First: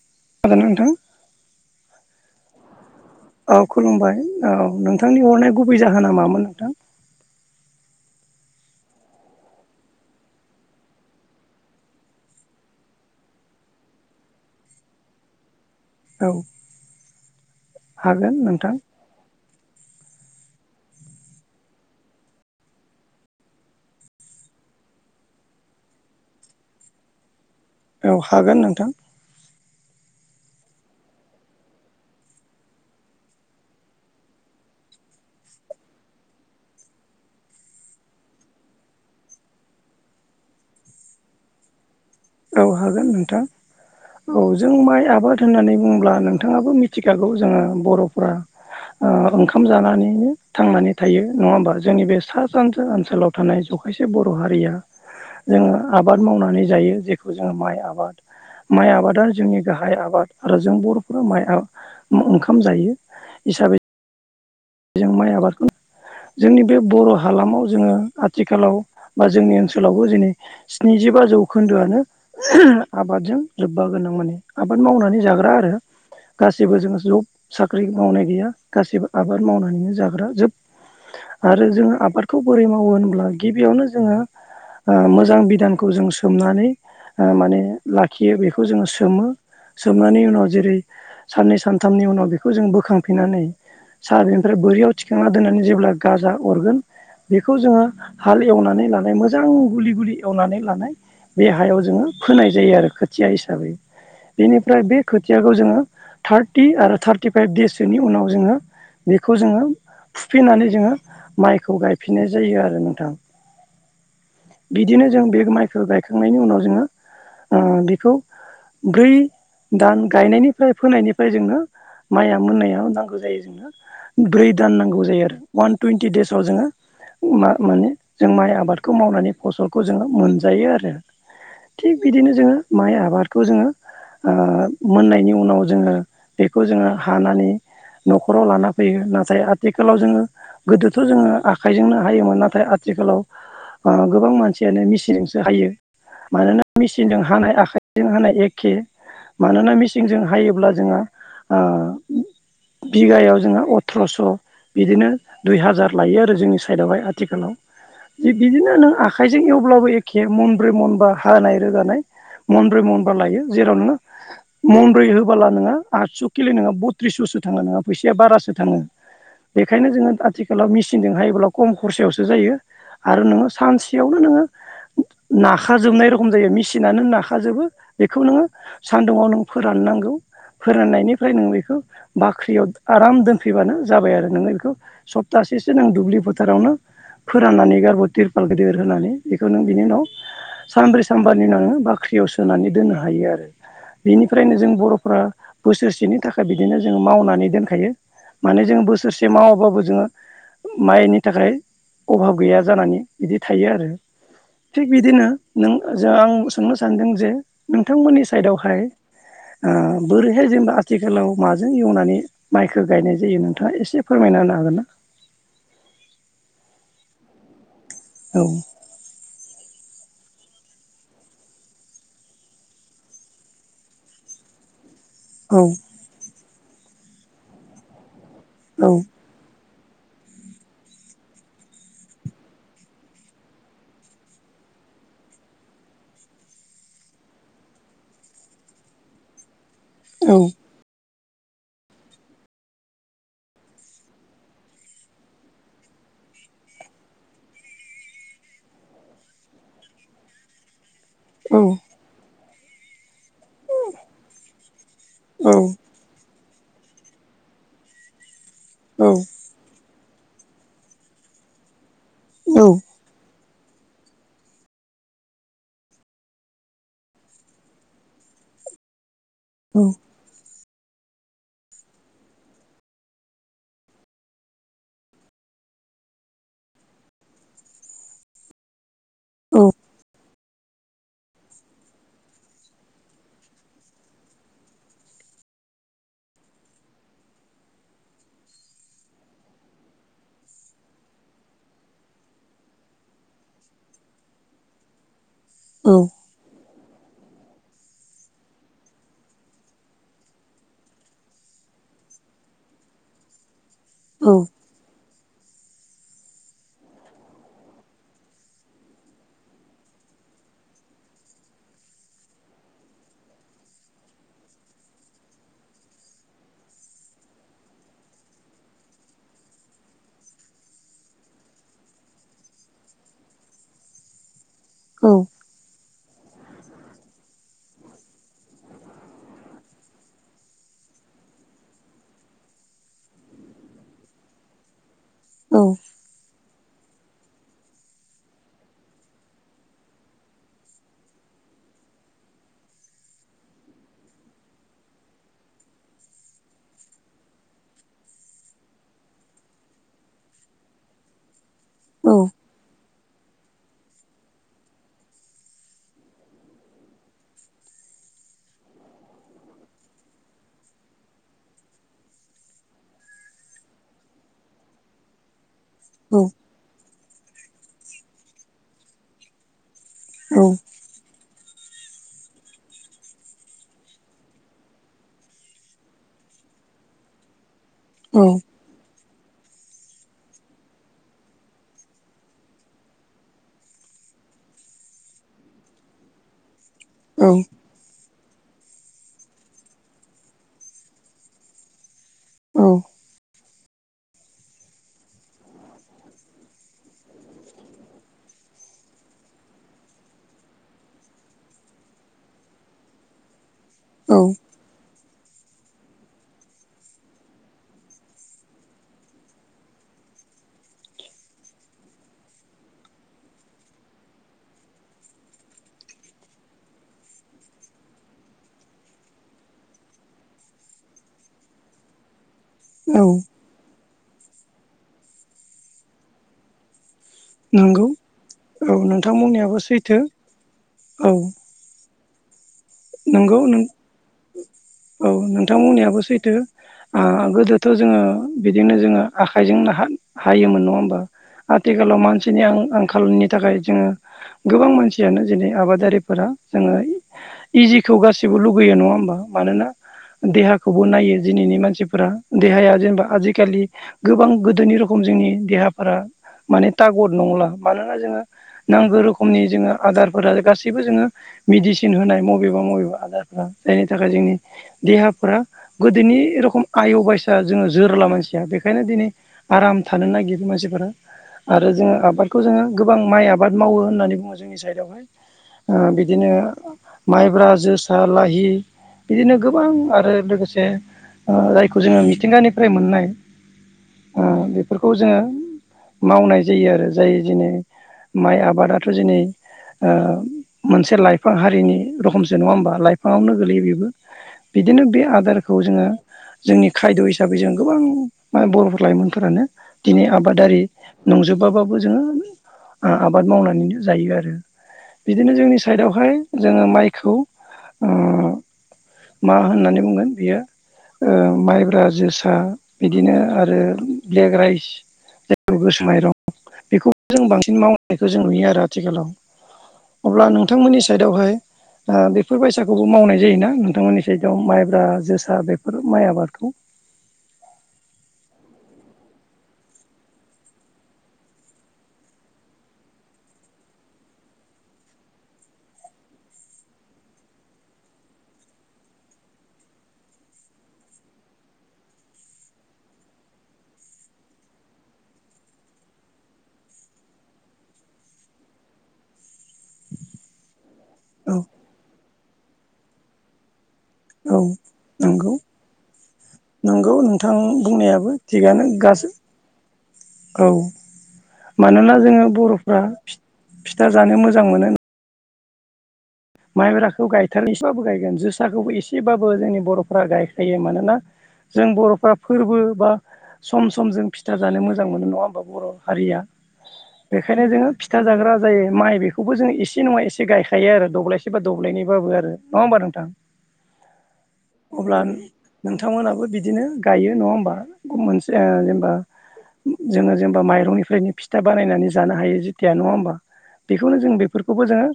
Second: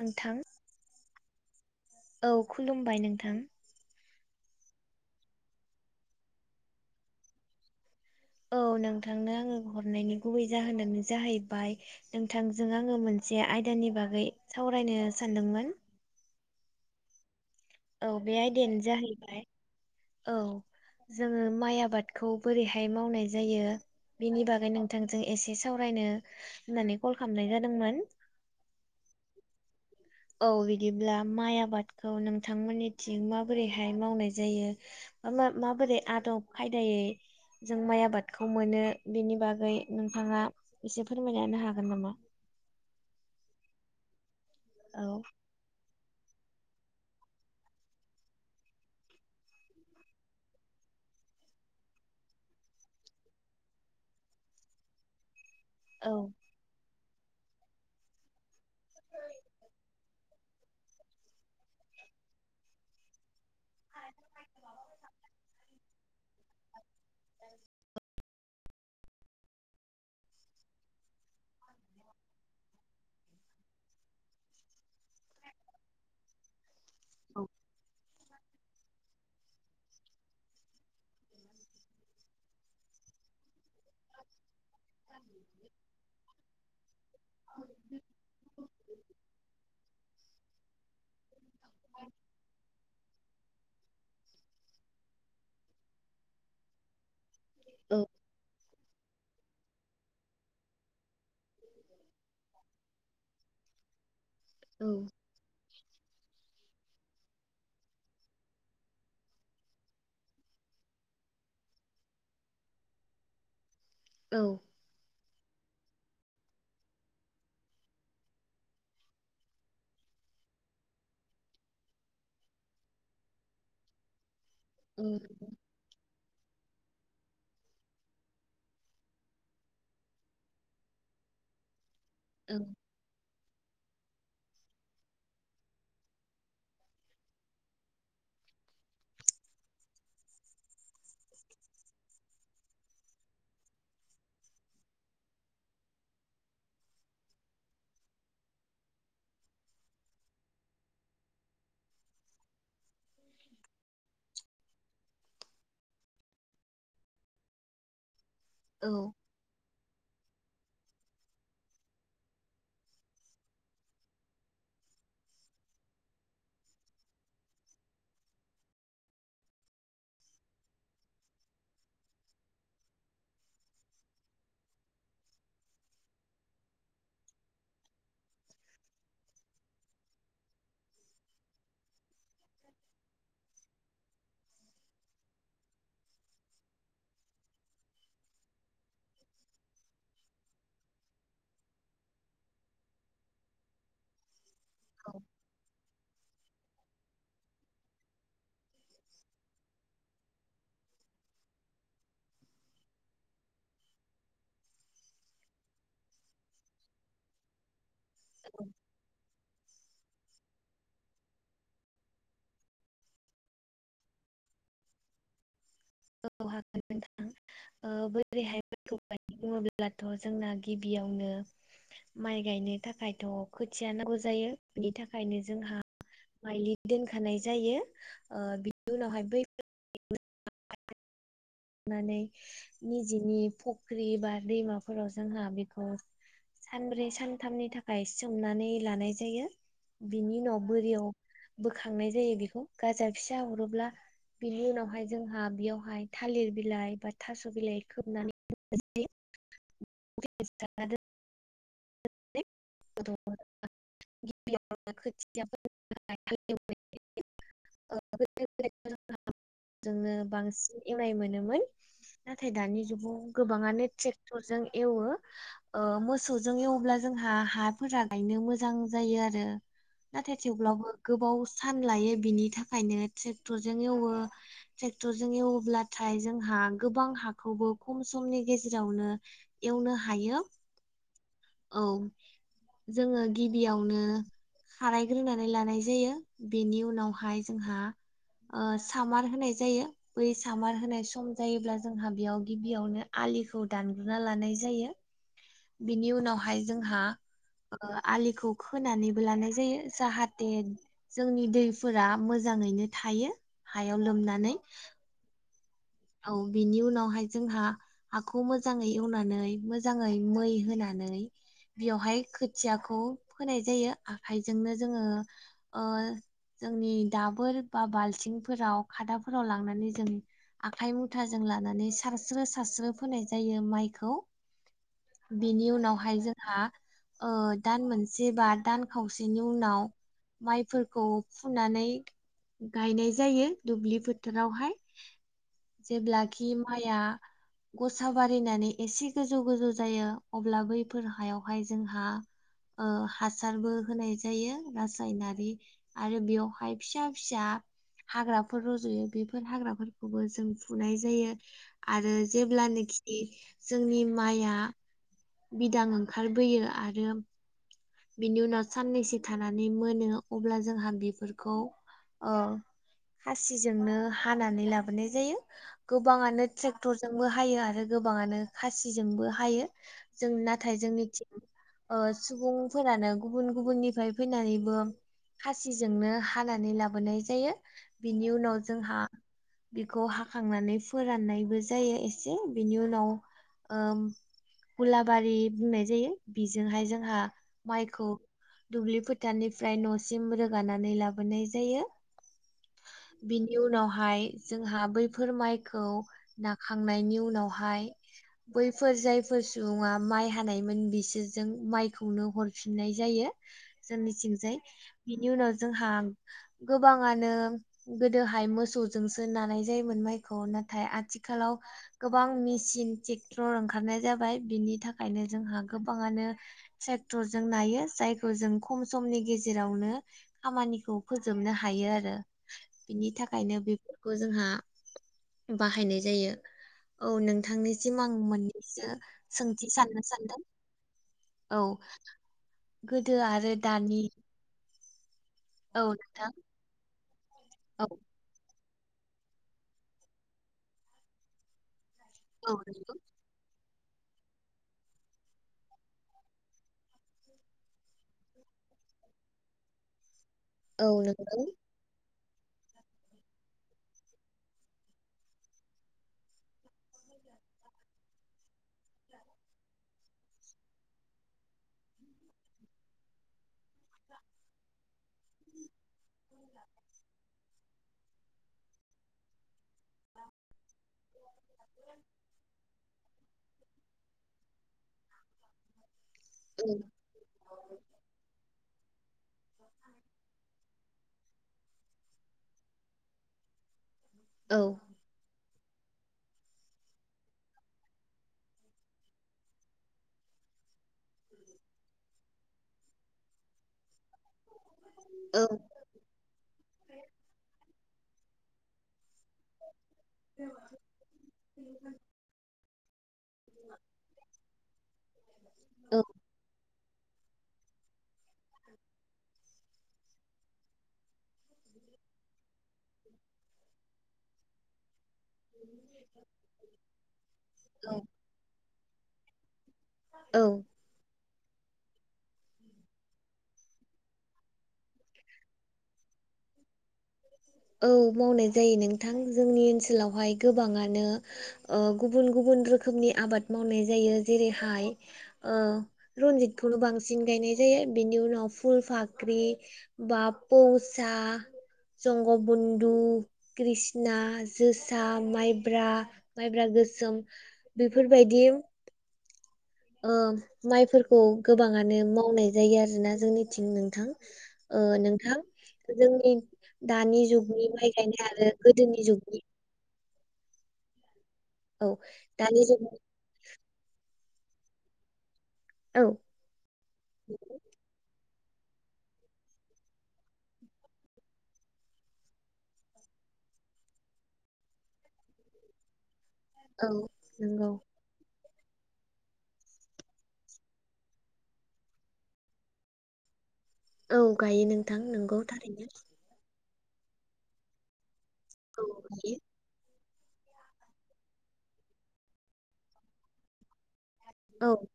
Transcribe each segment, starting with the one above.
नोंथां खोनादोंना नोंथां औ खुलुमबाय नोंथां। औ खुलुमबाय औ नोंथांनि हरनाय गुबै जाहोना मामोन नोंथां? औ नोंथांनो आङो हरनायनि गुबै जाहोनानो जाहैबाय नोंथांजों आङो मोनसे आयदानि बागै सावरायनो सानदोंमोन। औ। औ बे हागोन नोंथां आयदायानो जाहैबाय औ। जोङो माइ आबादखौ बोरैहाय मावनाय जायो? बेनि बागै नोंथांजों एसे सावरायनो होननानै कल खालामनाय जादोंमोन। औ हागोन नोंथां। औ बिदिब्ला माइ आबादखौ नोंथांमोननिथिं माबोरैहाय मावनाय जायो? मा माबोरै आदब खायदायै जों माइ आबादखौ मोनो बेनि बागै नोंथाङा एसे फोरमायना होनो हागोन नामा? औ हागोन नोंथां औ जों औ माइ आबाद होननानै बुंङोब्ला नों थाङाबो मिथिखागौ जोङो बर'फोरा ओ ओंखाम जानानैनो थांनानै थायो नङा होमबा? जोंनि बे सा सानजा ओनसोलाव थानाय जखायसे बर' हारिया [inaudible] जोङो औ आबाद मावनानै जायो जेखौ जोङो माइ आबाद माइ आबादा जोंनि गाहाय आबाद। आरो जों बर'फोरा माइ ओंखाम जायो हिसाबै [inaudible] जों माइ आबादखौ जोंनि बे बर' हालामाव जोङो आथिखालाव बा जोंनि ओनसोलावबो दिनै स्निजिबा जौखोन्दोआनो आबादजों लोब्बा गोनां माने आबाद मावनानै जाग्रा आरो गासिबो जोङो जब साख्रि मावनाय गैया, गासैबो आबाद मावनानैनो जाग्रा जोब। आरो जोङो आबादखौ बोरै मावो होनब्ला गिबियावनो जोङो ओ मोजां बिधानखौ जों सोमनानै माने लाखियो। बेखौ जोङो सोमो सोमनानै उनाव जेरै साननै सानथामनि उनाव बेखौ जों बोखांफिननानै सा [unintelligible] निफ्राय बोरियाव थिखांना दोननानै जेब्ला गाजा अरगोन बेखौ जोङो औ हाल एवनानै लानाय मो मोजां गुलि गुलि एवनानै लानाय बे हायाव जोङो फोनाय जायो आरो खोथिया हिसाबै। बेनिफ्राय बे खो खोथियाखौ जोङो थार्टि आरो थार्टिफाइभ देइस सोनि उनाव जोङो बेखौ जोङो फिनानै जोङो माइखौ गायफिननाय जायो आरो नोंथां। औ। बिदिनो जों बे माइखौ गायखांनायनि उनाव जोङो ओ बिखौ ब्रै दान गायनायनिफ्राय फोनायनिफ्राय जोङो माइया मोन्नायाव नांगौ जायो जोंनो ब्रै दान नांगौ जायो आरो वान टुइन्टि देइसाव जोङो उ मा माने जों माइ आबादखौ मावनानै फसलखौ जोङो मोनजायो आरो। थिग बिदिनो जोङो औ माइ आबाद [unintelligible] जोङो ओ मोननायनि उनाव जोङो बेखौ जोङो हानानै न'खराव लाना फैयो नाथाय आथिखाल [unintelligible] जोङो गोदोथ' जोङो आखाइजोंनो हायोमोन नाथाय आथिखालाव ओ गोबां मानसियानो मेसिनजोंसो हायो। मानोना मेचिनजों हानाय आखाइजों हानाय एखे। मानोना मिसिनजों हायोब्ला जोङो ओ। बिघायाव जोङो अथ्रस' बिदिनो दुइ हाजार लायो आरो जोंनि साइडआवहाय आथिखालाव। बिदिनो औ नों आखाइ जों एवब्लाबो एखे मनब्रै मनबा हानाय रोगानाय मनब्रै मनबा लायो जेराव नोङो मनब्रै होबोला नोङो आदस' किल' नोङो बट्रिसस'सो थाङो नोङा फैसाया बारासो थाङो। बेखायनो जोङो आथिखालाव मेसिनजों हायोब्ला कम खरसायावसो जायो। आरो नोङो सानसेयावनो नोङो नाखाजोबनाय रखम जायो मेसिनानो नाखाजोबो बेखौ नोङो सान्दुुंआव नों फोराननांगौ। फोराननायनिफ्राय नों बेखौ बाख्रियाव आराम दोनफैबानो जाबाय आरो। नोङो बेखौ सप्तासेसो नों दुब्लि फोथारावनो फोराननानै गारबो तिरपाल गेदेर होनानै बेखौ नों बिनि उनाव सानब्रै सानब्रनि उनाव नोङो बाख्रियाव सोनानै दोननो हायो आरो। बेनिफ्रायनो जों औ बर'फ्रा बोसोरसेनि थाखाय बिदिनो जोङो मावनानै दोनखायो माने जोङो बोसोरसे मावाबाबो जोङो माइनि थाखाय अभाब गैया जानानै बिदि थायो आरो। थिग बिदिनो नों जों आं सोंनो सानदों जे नोंथांमोननि साइदावहाय ओ बोरैहाय जेनेबा आथिखालाव माजों एवनानै माइखौ गायनाय जायो नोंथाङा एसे फोरमायना होनो हागोन ना? औ हागोन नोंथां ओ औ बोरैहाय बेखौ बुङोब्लाथ' जोंना गिबियावनो माइ गायनो थाखायथ' खोथिया नांगौ जायो। बिनि थाखायनो औ जोंहा माइलि दोनखानाय जायो। ओ औ बिनि उनावहाय बै [unintelligible] निजेनि फख्रि बा दैमाफोराव जोंहा बेखौ सानब्रै सानथामनि थाखाय सोमनानै लानाय जायो। औ बिनि उनाव बोरियाव बोखांनाय जायो बेखौ गाजा फिसा हरोब्ला। बिनि उनावहाय जोंहा बेयावहाय - थालिर बिलाइ बा थास' बिलाइ खोबनानै होनाय जायो [unintelligible] [unintelligible] औ गिबियाव खोथिया [unintelligible] [unintelligible] औ। जोंनो बांसिन एवनाय मोनोमोन नाथाय दानि जुगाव गोबाङानो ट्रेक्टरजों एवो। ओ मोसौजों एवब्ला जोंहा हाफोरा गायनो मोजां जायो आरो। औ। नाथाय थेवब्लाबो गोबाव सान लायो बिनि थाखायनो ट्रेक्टरजों एवो। ट्रेक्टरजों एवोब्लाथाय जोंहा गोबां हाखौबो खम समनि गेजेरावनो। एवनो हायो औ। जोङो गिबियावनो। खारायग्रोनानै लानाय जायो बेनि उनावहाय जोंहा। ओ सामार होनाय जायो। बै सामार होनाय सम जायोब्ला जोंहा बेयाव गिबियावनो आलिखौ दानग्रोना लानाय जायो। बिनि उनावहाय जोंहा आलिखौ खोनानैबो लानाय जायो जाहाथे जोंनि दैफोरा मोजाङैनो थायो हायाव लोमनानै औ बिनि उनावहाय जोंहा हाखौ मोजाङै एवनानै मोजाङै मै होनानै बेयावहाय खोथियाखौ फोनाय जायो। आखाइजोंनो जोङो ओ जोंनि दाबोर बा बाल्थिंफोराव खादाफोराव लांनानै जों आखाइ मुथाजों लानानै सारस्रो सारस्रो फोनाय जायो। माइखौ औ बेनि उनावहाय जोंहा ओ दान मोनसे बा दान खावसेनि उनाव माइफोरखौ फुनानै गायनाय जायो दुब्लि फोथारावहाय। औ जेब्लाखि माइया गसा बारायनानै एसे गोजौ-गोजौ जायो अब्ला बैफोर हायावहाय जोंहा ओ हासारबो होनाय जायो रासायनारि। आरो बेवहाय फिसा फिसा हाग्राफोर रज'यो बेफोर हाग्रा फोरखौबो जों जों फुनाय जायो। आरो जेब्लानोखि जोंनि माइया बिदां ओंखारबोयो आरो बिनि उनाव साननैसो थानानै मोनो अब्ला जोंहा बेफोरखौ ओ खासिजोंनो हानानै लाबोनाय जायो। गोबाङानो ट्रेक्टरजोंबो हायो आरो गोबाङानो खासिजोंबो हायो। जों नाथाय जोंनिथिं ओ सुबुं फोरानो गुबुन गुबुननिफ्राय फैनानैबो खासिजोंनो हानानै लाबोनाय जायो। बिनि उनाव जोंहा बेखौ हाखांनानै फोराननायबो जायो। एसे बिनि उनाव ओम उलाबारि बुंनाय जायो बिजोंहाय जोंहा माइखौ दुब्लि फोथारनिफ्राय न'सिम रोगानानै लाबोनाय जायो। औ बिनि उनावहाय जोंहा बैफोर माइखौ नाखांनायनि उनावहाय बैफोर जायफोर सुबुङा माइ हानायमोन बिसोरजों माइखौनो हर फिननाय जायो। जोंनिथिंजाय बिनि उनाव जोंहा गोबाङानो गोदोहाय मोसौजोंसो नानाय जायोमोन माइखौ नाथाय आथिखालाव गोबां मेचिन ट्रेक्टर ओंखारनाय जाबाय बिनि थाखायनो जोंहा गोबाङानो ट्रेक्टरजों नायो जायखौ जों खम समनि गेजेरावनो खामानिखौ फोजोबनो हायो आरो औ बिनि थाखायनो बेफोरखौ जोंहा बाहायनाय जायो औ नंगौ नोंथांनिसिम आं औ मोननैसो नोंथांमोननियाबो सोंथि सैथो सोंनो सानदों? औ औ गोदो नंगौ आरो नों दानि औ औ नोंथांमोननियाबो नोंथां सैथो ओ गोदोथ' औ जोङो बिदिनो जोङो आखाइजोंनो हा हायोमोन नङा होमबा। आथिखालाव मानसिनि औ आं नंगौ आंखालनि नि थाखाय जोङो गोबां मानसियानो दिनै आबादारिफोरा जोङो इजिखौ गासैबो लुगैयो नङा होमबा मानोना देहाखौबो औ नायो नंगौ दिनैनि मानसिफोरा देहाया जेनेबा आजिखालि गोबां गोदोनि रखम जोंनि देहाफोरा माने टागद नंला मानोना जोङो नांगौ रोखमनि जोङो आदार गासैबो जोङो मेदिसिन होनाय म बबेबा बबेबा आदारफ्रा जायनि थाखाय जोंनि देहाफोरा गोदोनि रखम आय बायसा जोङो जोरला मानसिया बेखायनो दिनै आराम थानो नागिरो मानसिफोरा आरो जोङो आबादखौ जोङो गोबां माइ आबाद मावो होननानै बुङो जोंनि साइडआवहाय ओ बिदिनो औ माइब्रा जोसा लाहि बिदिनो गोबां आरो लोगोसे ओ जायखौ जोङो मिथिंगानिफ्राय मोननाय ओ औ बेफोरखौ जोङो मावनाय जायो आरो जाय दिनै माइ आबादाथ' दिनै मोनसे लाइफां हारिनि रखोमसो नङा होमबा लाइफाङावनो गोगलैयो बेबो बिदिनो बे औ आदारखौ जोङो जोंनि खायद' हिसाबै जों गोबां बर' लाइमोनफोरानो दिनै आबादारि नंजोबाबाबो जोङो ओ आबाद मावनानैनो जायो आरो बिदिनो जोंनि औ साइदआवहाय जोङो माइ खौ ओ औ मा होननानै बुंगोन बियो ओ माइब्रा जोसा बिदिनो आरो ब्लेक राइस गोसोनाय माइरं बेखौबो जों बांसिन मावनायखौ जों नुयो आरो आथिखालाव अब्ला औ औ नोंथांमोननि साइडआवहाय बेफोर बायसाखौबो मावनाय जायोना नोंथांमोननि सायदआव माइब्रा जोसा बेफोर माइ आबादखौ औ मावनाय जायो नोंथां जोंनि ओनसोलावहाय गोबाङानो ओ गुबुन गुबुन रोखोमनि आबाद मावनाय जायो जेरैहाय ओ रनजितखौनो बांसिन गायनाय जायो बेनि उनाव फुल फाख्रि [inaudible] जंग बन्धु कृषना जोसा माइब्रा माइब्रा गोसोम बेफोरबायदि ओ माइफोरखौ औ गोबाङानो मावनाय जायो आरोना जोंनिथिं नोंथां औ ओ नंगौ नोंथां जोंनि नंगौ दानि नोंथां जुगनि माइ बुंनायाबो गायनाय आरो थिगानो गोदोनि गासै जुगनि औ औ मानोना जोङो दानि बर'फ्रा जुगनि फिथा जानो मोजां मोनो औ माइब्राखौ गायथारो एसेबाबो गायगोन जोसाखौबो एसेबाबो जोंनि बर'फ्रा गायखायो मानोना जों बर'फ्रा फोरबो बा सम सम जों फिथा जानो मोजां मोनो नङा होमबा बर' हारिया औ बेखायनो नंगौ जोङो फिथा जाग्रा जायो माइ बेखौबो जोंङो एसे नङा एसे गायखायो आरो दब्लाय सोरबा दब्लायनायबाबो नङा होमबा नोंथां औ गायो अब्ला नोंथां नंगौ थारैनो नोंथांमोनाबो बिदिनो थायो नङा होमबा मोनसे ओ औ जेनेबा गायो जोङो जेनेबा माइरंनिफ्रायनो फिथा बानायनानै जानो हायो जेथिया नङा होमबा? बेखौनो जों बेफोरखौबो औ जोङो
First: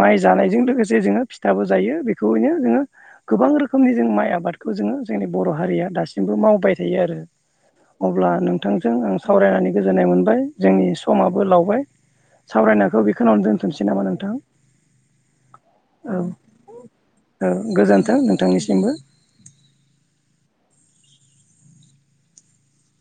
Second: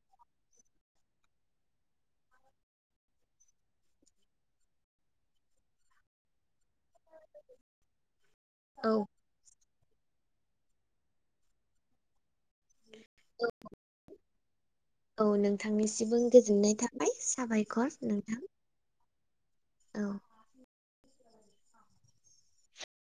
माइ जानायजों लोगोसे जोङो फिथाबो जायो बेखौैनो जोङो। गोबां रोखोमनि जों माइ आबादखौ जोङो जोंनि बर' हारिया दासिमबो मावबाय था थ आरो अ नोंथांजों औ आं सावरायनानै गोजोननाय मोनबाय जोंनि समाबो लावबाय सावरायनायखौ बेखौावनो दोनथुमनोसै नामा नोंथां औ औ नोंथांनिसिमबो गोजोननाय थाबाय औ साबायखर गोजोन्थों नोंथां। नोंथांनिसिमबो औ